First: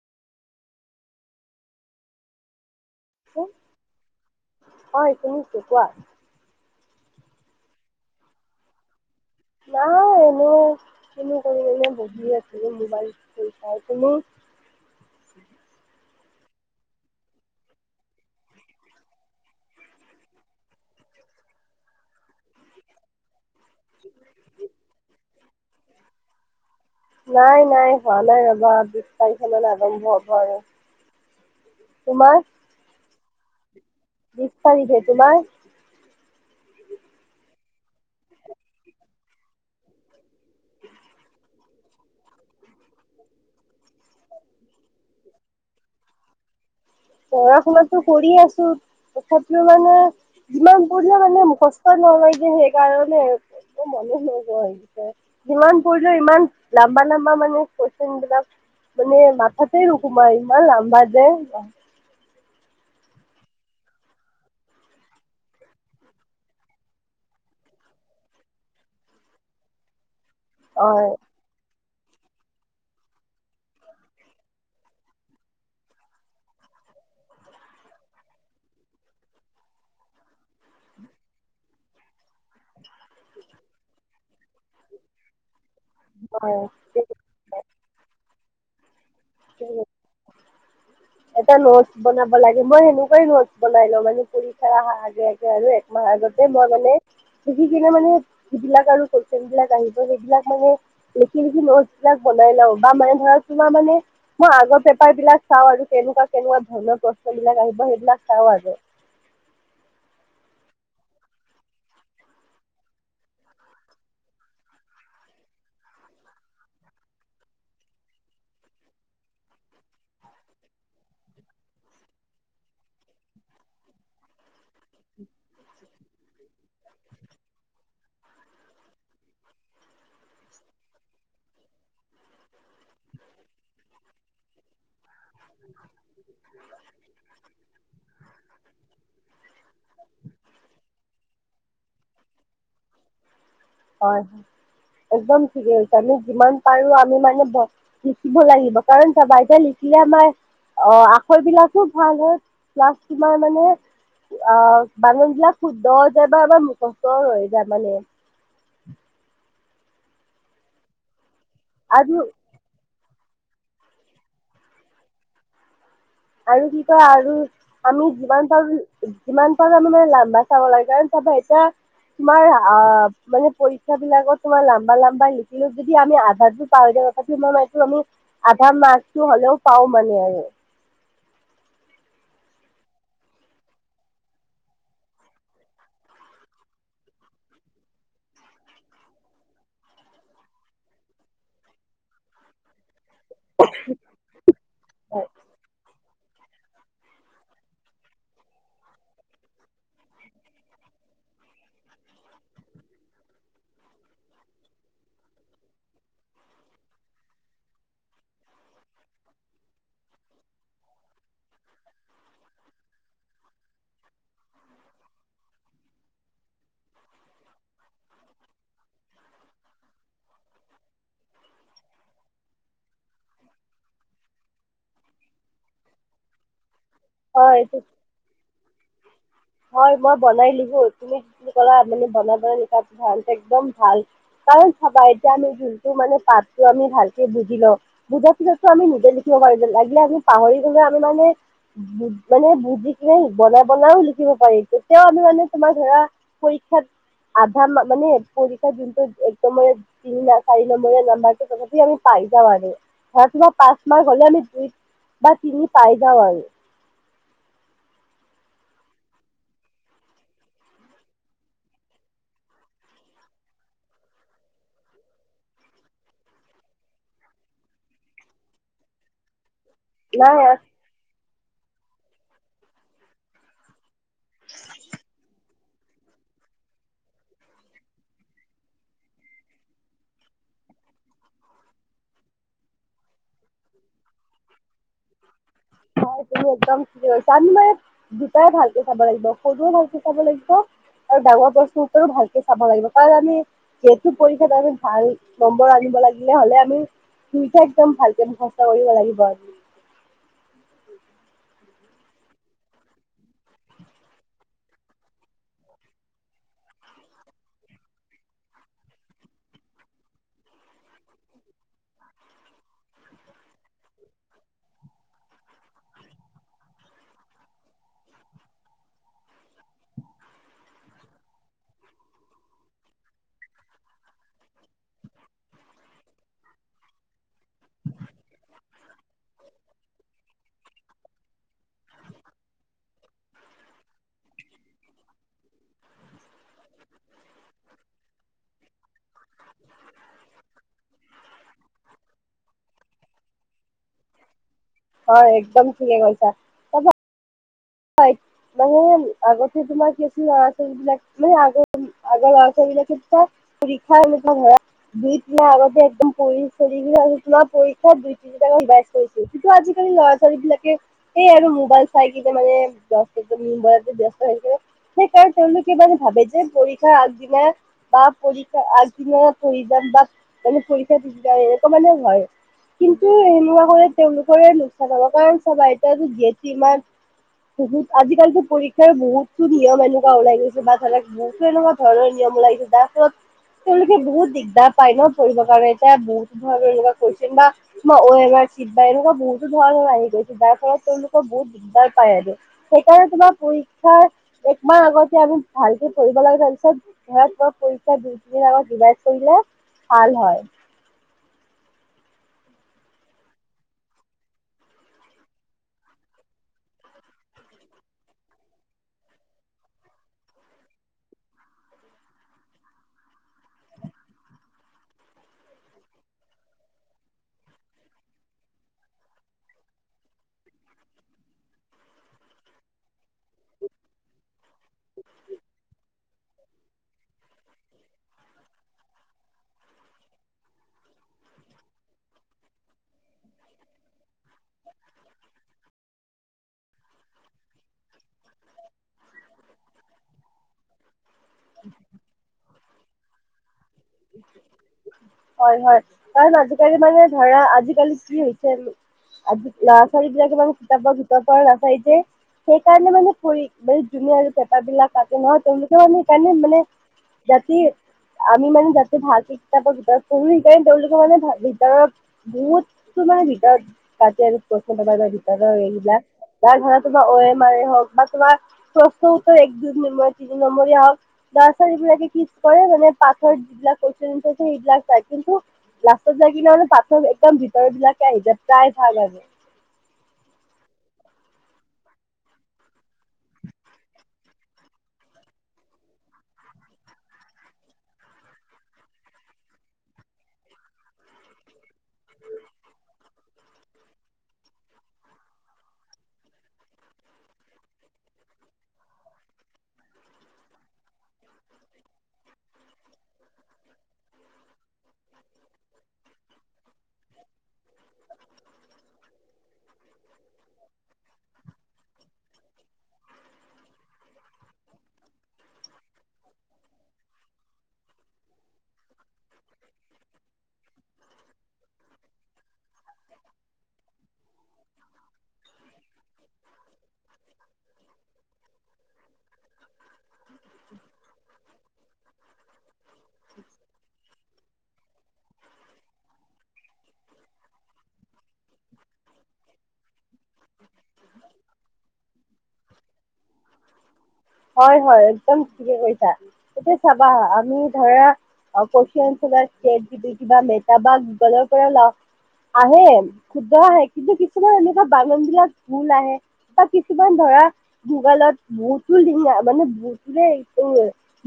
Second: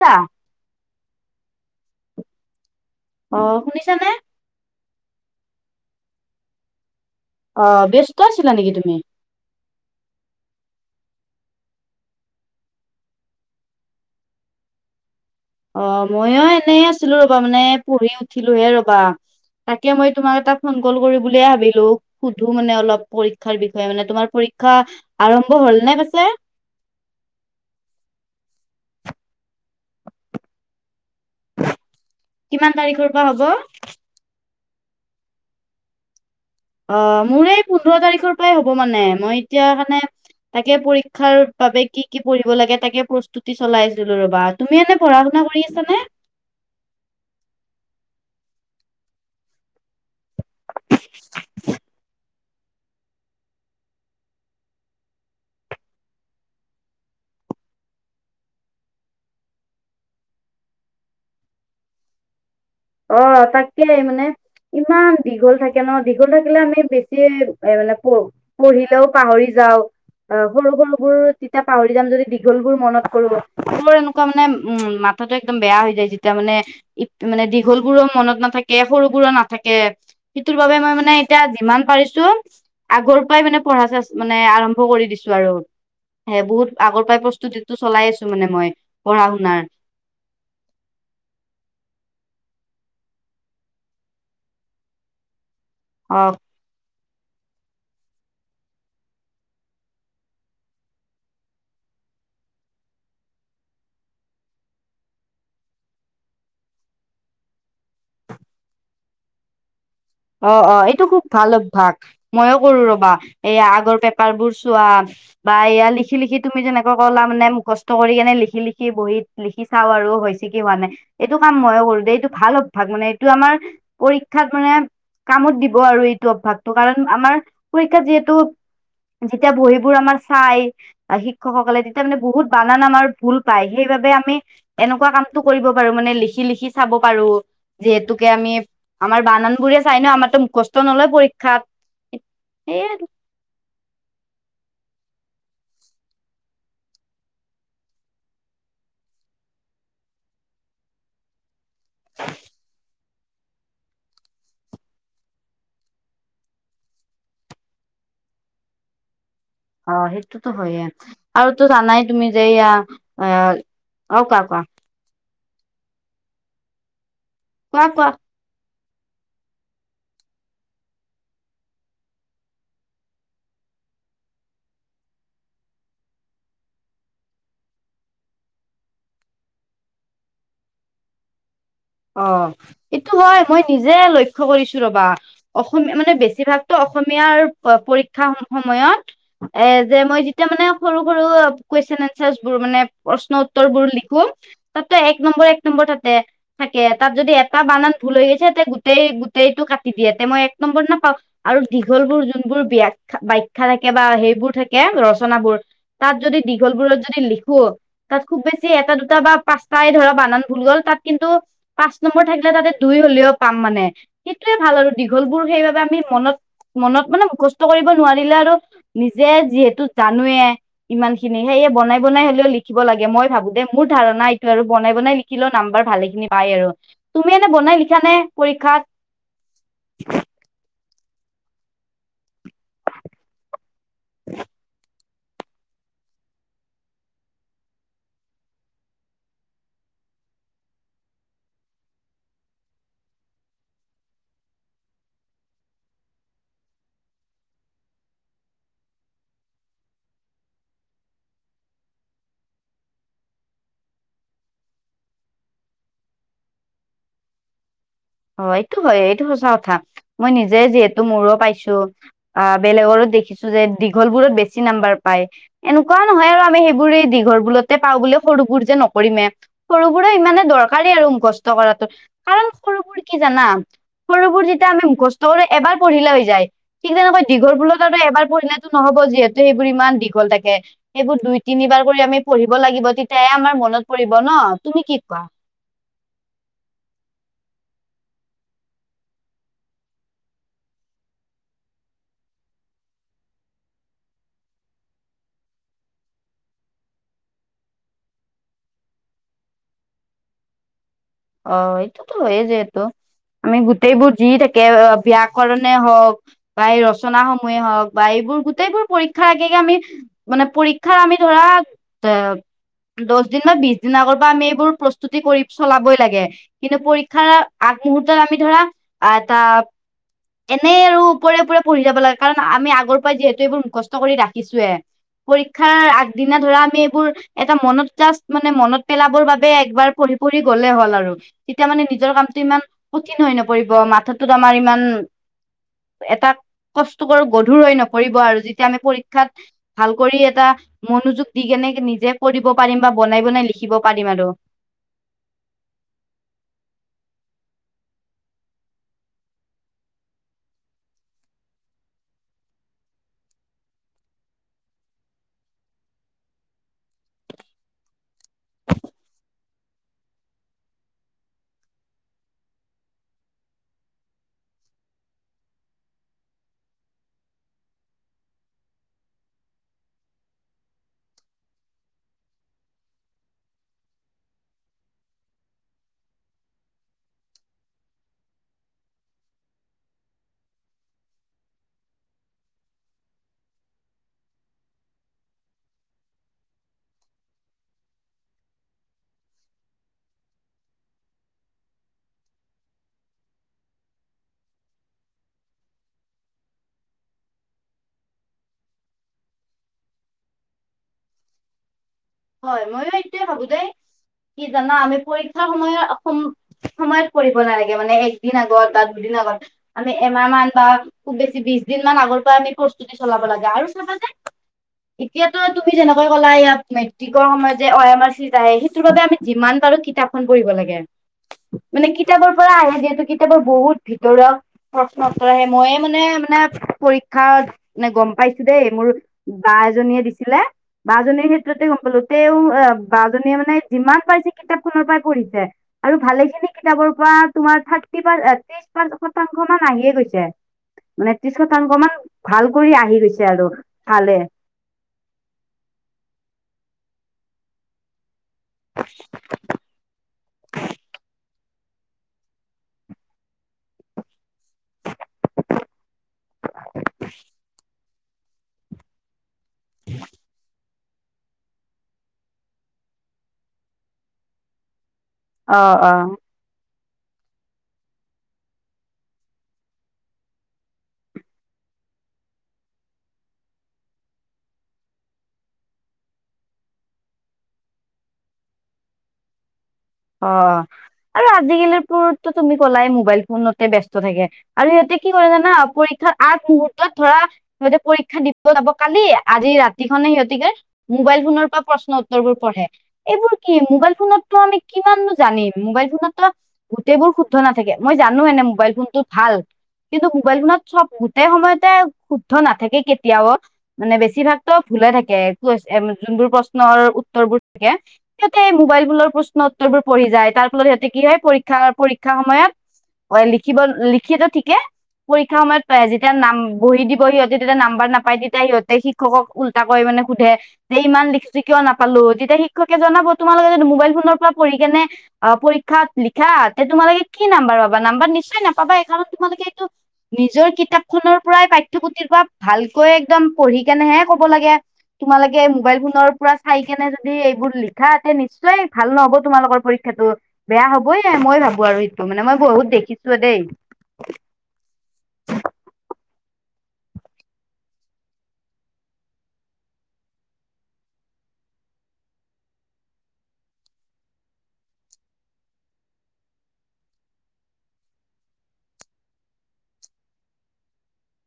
কা অ শুনিছানে? হয় শুনিছো কোৱা? অ ব্যস্ত আছিলা নেকি তুমি? নাই এনে চিনি কৰিনে বহি আছিল মোবাইল চাই। তুমি? অ মইও এনেই আছিলো ৰবা মানে পঢ়ি উঠিলোহে ৰবা! তাকে মই তোমাক এটা ফোন কল কৰি বুলিয়ে ভাবিলো, সুধো মানে অলপ পৰীক্ষাৰ বিষয়ে মানে তোমাৰ পৰীক্ষা আৰম্ভ হল নে পাছে। নাই নাই হোৱা নাই ৰবা বিশ তাৰিখ মানে আৰম্ভ হ'ব আৰু তোমাৰ কিমান তাৰিখৰ পৰা হ'ব? বিশ তাৰিখে তোমাৰ? অ মোৰ এই পোন্ধৰ তাৰিখৰ পৰাই হ'ব মানে মই এতিয়া মানে তাকে পৰীক্ষাৰ বাবে কি কি পঢ়িব লাগে তাকে প্ৰস্তুতি চলাইছিলো ৰ'বাত। তুমি এনেই পঢ়া শুনা কৰি আছা নে? পঢ়া শুনাটো কৰি আছো তথাপিও মানে যিমান পঢ়িলোঁ মানে মুখষ্ট নলয় যে সেইকাৰণে একো মনে নোযোৱা হৈছে। যিমান পঢ়িলোঁ ইমান লাম্বা লম্বা মানে কোৱেচন বিলাক। মানে মাথাতে নোসোমাই ইমান লম্বা যে। অ তাকেই মানে ইমান দীঘল থাকে ন দীঘল থাকিলে আমি বেছি এ মানে প পঢ়িলেও পাহৰি যাওঁ অ সৰু হয় সৰুবোৰ তেতিয়া পাহৰি যাম যদি দীঘল বোৰ মনত কৰো, মোৰ এনেকুৱা মানে উম মথাটো একদম বেয়া হৈ যায় যেতিয়া মানে ইফ মানে দিপ ভোলবোৰো মনত নাথাকে সৰুবোৰ নাথাকে সেইটোৰ বাবে মই মানে এতিয়া যিমান পাৰিছো আগৰ পৰাই মানে পঢ়া চেচ মানে আৰম্ভ কৰি দিছো আৰু সে বহুত আগৰ পৰাই প্ৰস্তুতিটো চলাই আছো মানে মই পঢ়া শুনাৰ হয় এটা নোট বনাব লাগে মই সেনেকুৱাই নটচ‌ বনাই লওঁ মানে পৰীক্ষা অহাৰ আগে আগে আৰু মই অ আগতে মই মানে শিকি কিনে মানে যিবিলাক আৰু কোৱেচন বিলাক আহিব সেইবিলাক মানে লিখি লিখি নোট বিলাক বনাই লও বা মানে ধৰক তোমাৰ মানে মই আগৰ পেপাৰ বিলাক চাওঁ আৰু কেনেকুৱা কেনেকুৱা ধৰিলক প্ৰশ্ন বিলাক আহিব সেইবিলাক চাওঁ আৰু অ অ এইটো খুব ভাল অভ্যাস মইও কৰো ৰবা এইয়া আগৰ পেপাৰ বোৰ চোৱা বা ইয়াৰ লিখি লিখি তুমি যেনেকৈ ক'লা মানে মুখষ্ঠ কৰি কেনে লিখি লিখি বহীত লিখি চাওঁ আৰু হৈছে কি হোৱা নাই এইটো কাম মইয়ো কৰো দেই এইটো ভাল অভ্যাস মানে এইটো আমাৰ পৰীক্ষা মানে কামত দিব আৰু এইটো অভ্যাসটো কাৰণ আমাৰ পৰীক্ষাত যিহেতু যেতিয়া বহী বোৰ আমাৰ চাই শিক্ষকসকলে তেতিয়ামানে বহুত বানান আমাৰ ভুল পায় সেইবাবে আমি এনেকুৱা কামটো কৰিব পাৰো মানে লিখি লিখি চাব পাৰো যিহেতুকে আমি আমাৰ বানান বোৰে চাই ন আমাৰ টো মুখষ্ঠ নলয় পৰীক্ষাত সেই আৰু হয় হয় একদম ঠিকে হৈছে আমি যিমান পাৰো আমি মানে লিখিব লাগিব কাৰণ চাবা এতিয়া লিখিলে আমাৰ অ আখৰ বিলাক খুব ভাল হয়। প্লাছ তোমাৰ মানে অ বানান বিলাক শুদ্ধ হৈ যায় বা আমাৰ মুখস্থ হৈ যায় মানে অ সেইটোতো হয়য়ে আৰুতো জানাই আৰু তুমি যে ইয়া অ অ কোৱা কোৱা আৰু কি কয় আৰু কোৱা আমি কোৱা যিমান পাৰো যিমান পাৰো আমি মানে লাম্বা চাব লাগে কাৰণ চাবা এতিয়া তোমাৰ অ মানে পৰীক্ষা বিলাকত তোমাৰ লাম্বা লাম্বা লিখিলো যদি আমি আধাৰতো পাই যাওঁ আজীৱন এইটো আমি আধা মাৰ্কটো হলেও পাও মানে আৰু অ এইটো হয় মই নিজে লক্ষ্য কৰিছো ৰবা অসমীয়া মানে বেছিভাগতো অসমীয়াৰ পৰীক্ষা সম সময়ত এ যে মই যেতিয়া মানে সৰু সৰু কুৱেশন এনচাৰ্চ বোৰ মানে প্ৰশ্ন উত্তৰ বোৰ লিখো তাতো এক নম্বৰ এক নম্বৰ তাতে থাকে তাত যদি এটা বানান ভুল হৈ গৈছে তে গোটেই গোটেইটো কাটি দিয়ে তেতিয়া মই এক নম্বৰ নাাপাওঁ আৰু দীঘলবোৰ যোনবোৰ ব্যখ্যা ব্যাখ্যা থাকে বা সেইবোৰ থাকে ৰচনাবোৰ তাত যদি দীঘলবোৰত যদি লিখো তাত খুব বেছি এটা দুটা বা পাঁচটাই ধৰা বানান ভুল হ'ল তাত কিন্তু পাঁচ নম্বৰ থাকিলে তাতে দুই হ'লেও পাম মানে সেইটোৱে ভাল আৰু দীঘলবোৰ সেইবাবে আমি মনত মনত মানে মুখস্থ কৰিব নোৱাৰিলে আৰু নিজে যিহেতু জানোৱে ইমান খিনি সেয়ে বনাই বনাই হলেও লিখিব লাগে মই ভাবো দে মোৰ ধাৰণা এইটো আৰু বনাই বনাই লিখিলেও নাম্বাৰ ভালে পাই আৰু তুমি এনে হয় বনাই এইটো লিখানে পৰীক্ষাত? হয় মই বনাই লিখো, তুমি যিখিনি কলা মানে বনাব ভাল একদম ভাল কাৰণ চাবা তেতিয়া আমি যোনটো মানে পাতটো আমি ভালকে বুজি লওঁ। বুজা পিছাততো আমি নিজে লিখিব পাৰিম লাগিলে আমি পাহৰি গলেও আমি মানে মানে বুজি কিনে বনাই বনাই দিব পাৰি তেতিয়াও আমি মানে তোমাৰ ধৰা পৰীক্ষাত আধা মা মানে পৰীক্ষা যোনটো একদম মানে তিনি চাৰি নাম্বাৰ নাম্বাৰটো তথাপি আমি পাই যাওঁ আৰু- ধৰ কিবা পাঁচ মাহ হলে আমি দুই বা তিনি পাই যাওঁ আৰু- অঁ এইটো হয় এইটো সঁচা কথা মই নিজে যিহেতু মোৰো পাইছো। আহ বেলেগৰো দেখিছো যে দীঘল বোৰত বেছি নাম্বাৰ পায়। এনেকোৱাও নহয় আৰু আমি সেইবোৰ দীঘল বোৰতে পাওঁ বুলি সৰুবোৰ যে নকৰিমে। সৰু বোৰে ইমানে নাই দৰকাৰী আৰু মুখস্থ কৰাটো কাৰণ সৰুবোৰ কি জানা সৰুবোৰ যেতিয়া আমি মুখস্থ কৰি এবাৰ পঢ়িলে হৈ যায়। ঠিক তেনেকৈ দীঘলবোৰ আৰু এবাৰ পঢ়িলেতো নহব যিহেতু সেইবোৰ ইমান দীঘল থাকে। সেইবোৰ দুই তিনিবাৰ কৰি আমি পঢ়িব লাগিব তেতিয়াহে আমাৰ মনত পৰিব ন, তুমি কি কোৱা? হয় তুমি একদম চিয়ৰ আমি মানে দুটাই ভালকে চাব লাগিব সৰু ভালকে চাব লাগিব আৰু ডাঙৰ প্ৰশ্নউত্তৰো ভালকে চাব লাগিব কাৰণ আমি যিহেতু পৰীক্ষাত আমি ভাল নম্বৰ আনিব লাগিলে হলে আমি দুুইটা একদম ভালকে মুখস্থ কৰিব লাগিব আৰু- উ [unintelligible] অঁ এইটোতো হয়ে যিহেতু আমি গোটেইবোৰ যি থাকে বিয়াক্যৰণে হওক বা এই ৰচনা সমূহে হওঁক বা এইবোৰ গোটেইবোৰ পৰীক্ষা আগে-আগে আমি মানে পৰীক্ষাৰ আমি ধৰা এ দহ দিন বা বিশ দিনৰ আগৰ পৰা আমি এইবোৰ প্ৰস্তুতি কৰি চলাবই লাগে। কিন্তু পৰীক্ষাৰ আগমহূৰ্তত আমি ধৰা, এটা এনেই আৰু ওপৰে ওপৰে পঢ়ি যাব লাগে কাৰণ আমি আগৰ পৰাই যিহেতু এইবোৰ মুখস্থ কৰি ৰাখিছোয়ে। পৰীক্ষাৰ আগদিনা ধৰা আমি এইবোৰ এটা মনত জাষ্ট মানে মনত পেলাবৰ বাবে একবাৰ পঢ়ি পঢ়ি গ'লে হ'ল আৰু তেতিয়া মানে নিজৰ কামটো ইমান কঠিন হৈ নপৰিব মাথাটোত আমাৰ ইমান এটা কষ্ট কৰ গধুৰ হৈ নপৰিব আৰু যেতিয়া আমি পৰীক্ষাত ভাল কৰি এটা মনোযোগ দি কেনে নিজে কৰিব পাৰিম বা বনাই বনাই লিখিব পাৰিম আৰু- হয় একদম ঠিকে কৈছা। হয় মানে আগতে তোমাৰ কি আছিল ল'ৰা ছোৱলী বিলাক মানে আগ আগৰ ল'ৰা-ছোৱালী বিলাকে। [unintelligible] দুই তিনি মাহ আগতে একদম চ। [unintelligible] কৰিছিল, কিন্তু আজিকালি ল'ৰা-ছোৱালী বিলাকে এই আৰু মোবাইল চাই কিনে মানে [unintelligible] সেই কাৰণ তেওঁলোকে মানে ভাবে যে পৰীক্ষা আগদিনা বা পৰীক্ষা আগদিনা পঢ়ি যাম বা [unintelligible] কিন্তু সেনেকুৱা হ'লে তেওঁলোকৰে লোকচান হ'ব, কাৰণ চাবা এইতো গেত ইমান বহুত, আজিকালিতো পৰীক্ষাৰ বহুতো নিয়ম এনেকুৱা ওলাই গৈছে বা বহুতো এনেকুৱা ঘৰৰে নিয়ম ওলাইছে তাৰপিছত তেওঁলোকে বহুত দিগদাৰ পায় ন' ধৰিবৰ কাৰণে এতিয়া বহুত [unintelligible] কৈছিল বা কিবা অ এ মাৰ চিত বা এনেকুৱা বহুতো ধৰণৰ আহি গৈছে, যাৰ ফলত তেওঁলোকৰ বহুত দিগদাৰ পায় আৰু। সেইকাৰণে তোমাৰ পৰীক্ষা একমাহ আগতে আমি ভালকে পঢ়িব লাগে, তাৰ পিছত ধৰা তোমাৰ পৰীক্ষা দুই তিনিদিন আগত ৰিভাইজ কৰিলে ভাল হয়। হয় ময়ো এইটোৱে ভাবোঁ দেই, কি জানা আমি পৰীক্ষাৰ সময়ত অস সময়ত পৰিব নালাগে মানে একদিন আগত বা দুদিন আগত। আমি এমাহ মান বা খুব বেছি বিশ দিন মান আগৰ পৰা আমি প্ৰস্তুতি চলাব লাগে আৰু চাবা যে এতিয়াতো তুমি যেনেকৈ কলা ইয়াত টিকৰ সময়ত যে অ এম আৰ চিত আহে, সেইটোৰ বাবে আমি যিমান পাৰোঁ কিতাপখন পঢ়িব লাগে। মানে কিতাপৰ পৰা আহে যিহেতু কিতাপৰ বহুত ভিতৰত প্ৰশ্ন উত্তৰ আহে, ময়ে মানে-মানে পৰীক্ষাত গম পাইছোঁ দেই মোৰ বা এজনীয়ে দিছিলে বা জনীৰ ক্ষেত্ৰতে গম বোলো তেওঁ বা জনীয়ে মানে যিমান পাৰিছে কিতাপখনৰ পৰাই পঢ়িছে। আৰু ভালেখিনি কিতাপৰ পৰা তোমাৰ থাৰ্টি পাৰ, ত্ৰিশ মান শতাংশ মান আহিয়ে গৈছে। মানে ত্ৰিশ শতাংশ মান ভাল কৰি আহি গৈছে আৰু চালে। হয়-হয় কাৰণ আজিকালি মানে ধৰা, আজিকালি কি হৈছে আজি ল'ৰা-ছোৱালী বিলাকে ইমান কিতাপৰ ভিতৰৰ পৰা নাচায় যে, সেইকাৰণে মানে পঢ়ি, যোনে আৰু পেপাৰ বিলাক‌ কাটে ন' তেওঁলোকে মানে সেইকাৰণে মানে যাতে আমি মানে যাতে ভাল কিতাপৰ ভিতৰত পঢ়ো সেইকাৰণে তেওঁলোকে মানে ভিতৰত বহুত তোমাৰ ভিতৰত কাটে আৰু কুৱেচন পেপাৰৰ অ [unintelligible] অ এইবিলাক বা ধৰা তোমাৰ অ এম আৰ এ হওক বা তোমাৰ প্ৰশ্ন উত্তৰ এক, দুই, তিনি নম্বৰৰ হওক ল'ৰা-ছোৱালিবিলাকে কি কৰে মানে পাঠৰ যিবিলাক কুৱেচন এনচাৰ আছে সেইবিলাক চায়, কিন্তু লাষ্টত যাই কিনে মানে পাঠৰ একদম ভিতৰৰ বিলাকে আহি যায় প্ৰায ভাগ আৰু। অ' আৰু আজিকালি পুৰাতো তুমি কলাই মোবাইল ফোনতে ব্যস্ত থাকে। আৰু সিহঁতে কি কৰে জানা পৰীক্ষাৰ আগ মুহূৰ্তত ধৰা, সিহঁতে পৰীক্ষা দিব যাব কালি আজি ৰাতি খনে সিহঁতি কয় মোবাইল ফোনৰ পৰা প্ৰশ্ন উত্তৰবোৰ পঢ়ে, এইবোৰ কি মোবাইল ফোনতটো আমি কিমাননো জানিম মোবাইল ফোনতো গোটেইবোৰ শুদ্ধ নাথাকে, মই জানো এনে মোবাইল ফোনটো ভাল। কিন্তু মোবাইল ফোনত চব গোটেই সময়তে শুদ্ধ নাথাকে কেতিয়াও। মানে বেছিভাগতো ভুলে থাকে, একো এচ যোনবোৰ প্ৰশ্নৰ উত্তৰবোৰ থাকে। সিহঁতে মোবাইলবোৰৰ প্ৰশ্ন উত্তৰবোৰ পঢ়ি যায় তাৰ ফলত সিহঁতে কি হয় পৰীক্ষা- পৰীক্ষা সময়ত হয় লিখিব লিখিতো ঠিকে পৰীক্ষা সময়ত পাৰে যেতিয়া নাম বহি দিব, সিহঁতে তেতিয়া নাম্বাৰ নাপাই তেতিয়া সিহঁতে শি শিক্ষকক উল্টা কৰি মানে সুধে যে ইমান লিখিছোঁ কিয় নাপালোঁ, তেতিয়া শিক্ষকে জনাব তোমালোকে যদি মোবাইল ফোনৰ পৰা পঢ়ি কেনে অ' পৰীক্ষাত লিখা তে তোমালোকে কি নাম্বাৰ পাবা, নাম্বাৰ নিশ্চয় নাপাবায়ে কাৰণত তোমালোকে এইটো নিজৰ কিতাপ খনৰ পৰাই পাঠ্যপুথিৰ পৰা ভালকৈ একদম পঢ়ি কেনেহে ক'ব লাগে। তোমালোকে মোবাইল ফোনৰ পৰা চাই কেনে যদি এইবোৰ লিখা তে নিশ্চয় ভাল নহ'ব তোমালোকৰ পৰীক্ষাটো বেয়া হ'বয়ে মই ভাবোঁ আৰু সেইটো মানে মই বহুত দেখিছোঁ দেই। হয়-হয় একদম ঠিকে কৈছা। এইটো চাবা আমি ধৰা [unintelligible] ছেট জি তি কিবা মেটা বা গুগলৰ পৰা ওলাওঁ আহে শুদ্ধ আহে কিন্তু কিছুমান এনেকুৱা বানানবিলাক ভুল আহে। বা কিছুমান ধৰা গুগলত বহুতো মানে বহুতোৰে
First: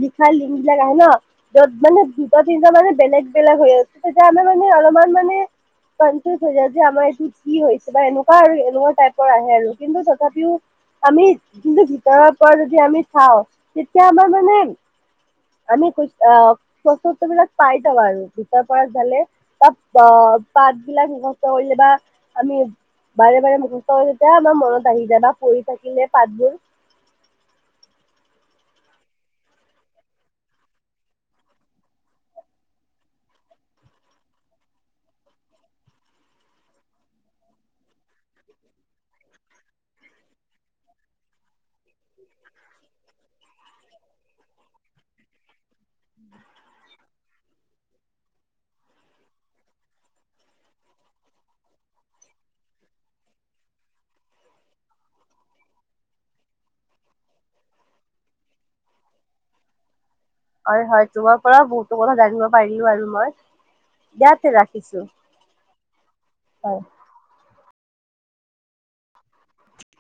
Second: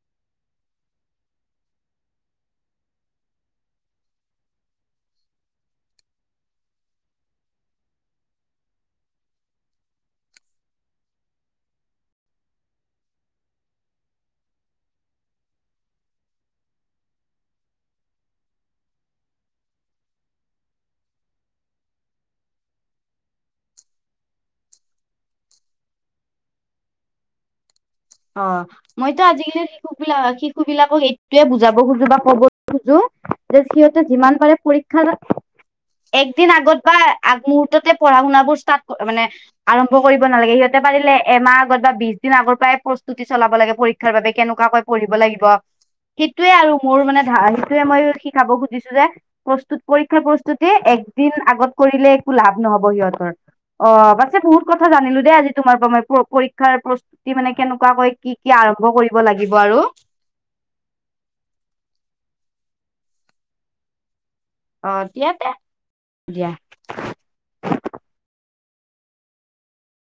লিখা লিংকবিলাক আহে ন'। য'ত মানে দুটা - তিনিটা মানে বেলেগ-বেলেগ হৈ আছে তেতিয়া আমি মানে অলপমান মানে কনফিউজ হৈ যাওঁ যে আমাৰ এইটো কি হৈছে বা এনেকুৱা আৰু এনেকুৱা টাইপৰ আহে আৰু কিন্তু তথাপিও আমি যোনটো ভিতৰৰ পৰা যদি আমি চাওঁ, তেতিয়া আমাৰ মানে আমি কুই অ'প্ৰশ্ন উত্তৰবিলাক পাই যাওঁ আৰু ভিতৰৰ পৰা চালে। তাত আ পাতবিলাক নষ্ট কৰিলে বা আমি বাৰে বাৰে মুখস্থ হয় যেতিয়া আমাৰ মনত আহি যায় বা পৰি থাকিলে পাঠবোৰ অ মইতো আজি-কালি শিশুবিলাক শিশুবিলাকক এইটোৱে বুজাব খোজো বা ক'ব খোজো যে সিহঁতে যিমান পাৰে পৰি ক্ষাৰ একদিন আগত বা আগমহূৰ্ততে পঢ়া-শুনাবোৰ ষ্টাৰ্ট মানে আৰম্ভ কৰিব নালাগে, সিহঁতে পাৰিলে এমাহ আগত বা বিছ দিন আগৰ পৰাই প্ৰচ তুতি চলাব লাগে পৰীক্ষাৰ বাবে কেনেকুৱাকৈ পঢ়িব লাগিব সেইটোৱে আৰু মোৰ মানে ধৰা, সেইটোৱে মই শিকাব খুজিছো যে প্ৰস্তুত পৰীক্ষা প্ৰস্তুতি একদিন আগত কৰিলে একো লাভ নহ'ব সিহঁতৰ। অ পাছে বহুত কথা জানিলো দেই আজি তোমাৰ পৰা মই প পৰীক্ষাৰ প্ৰস্তুতি মানে কেনে কোৱাকৈ কি কি আৰম্ভ কৰিব লাগিব আৰু হয়, হয়। তোমাৰ পৰাও বহুতো কথা জানিব পাৰিলোঁ আৰু মই। দিয়া [unintelligible] অ দিয়া তে, দিয়া। হয়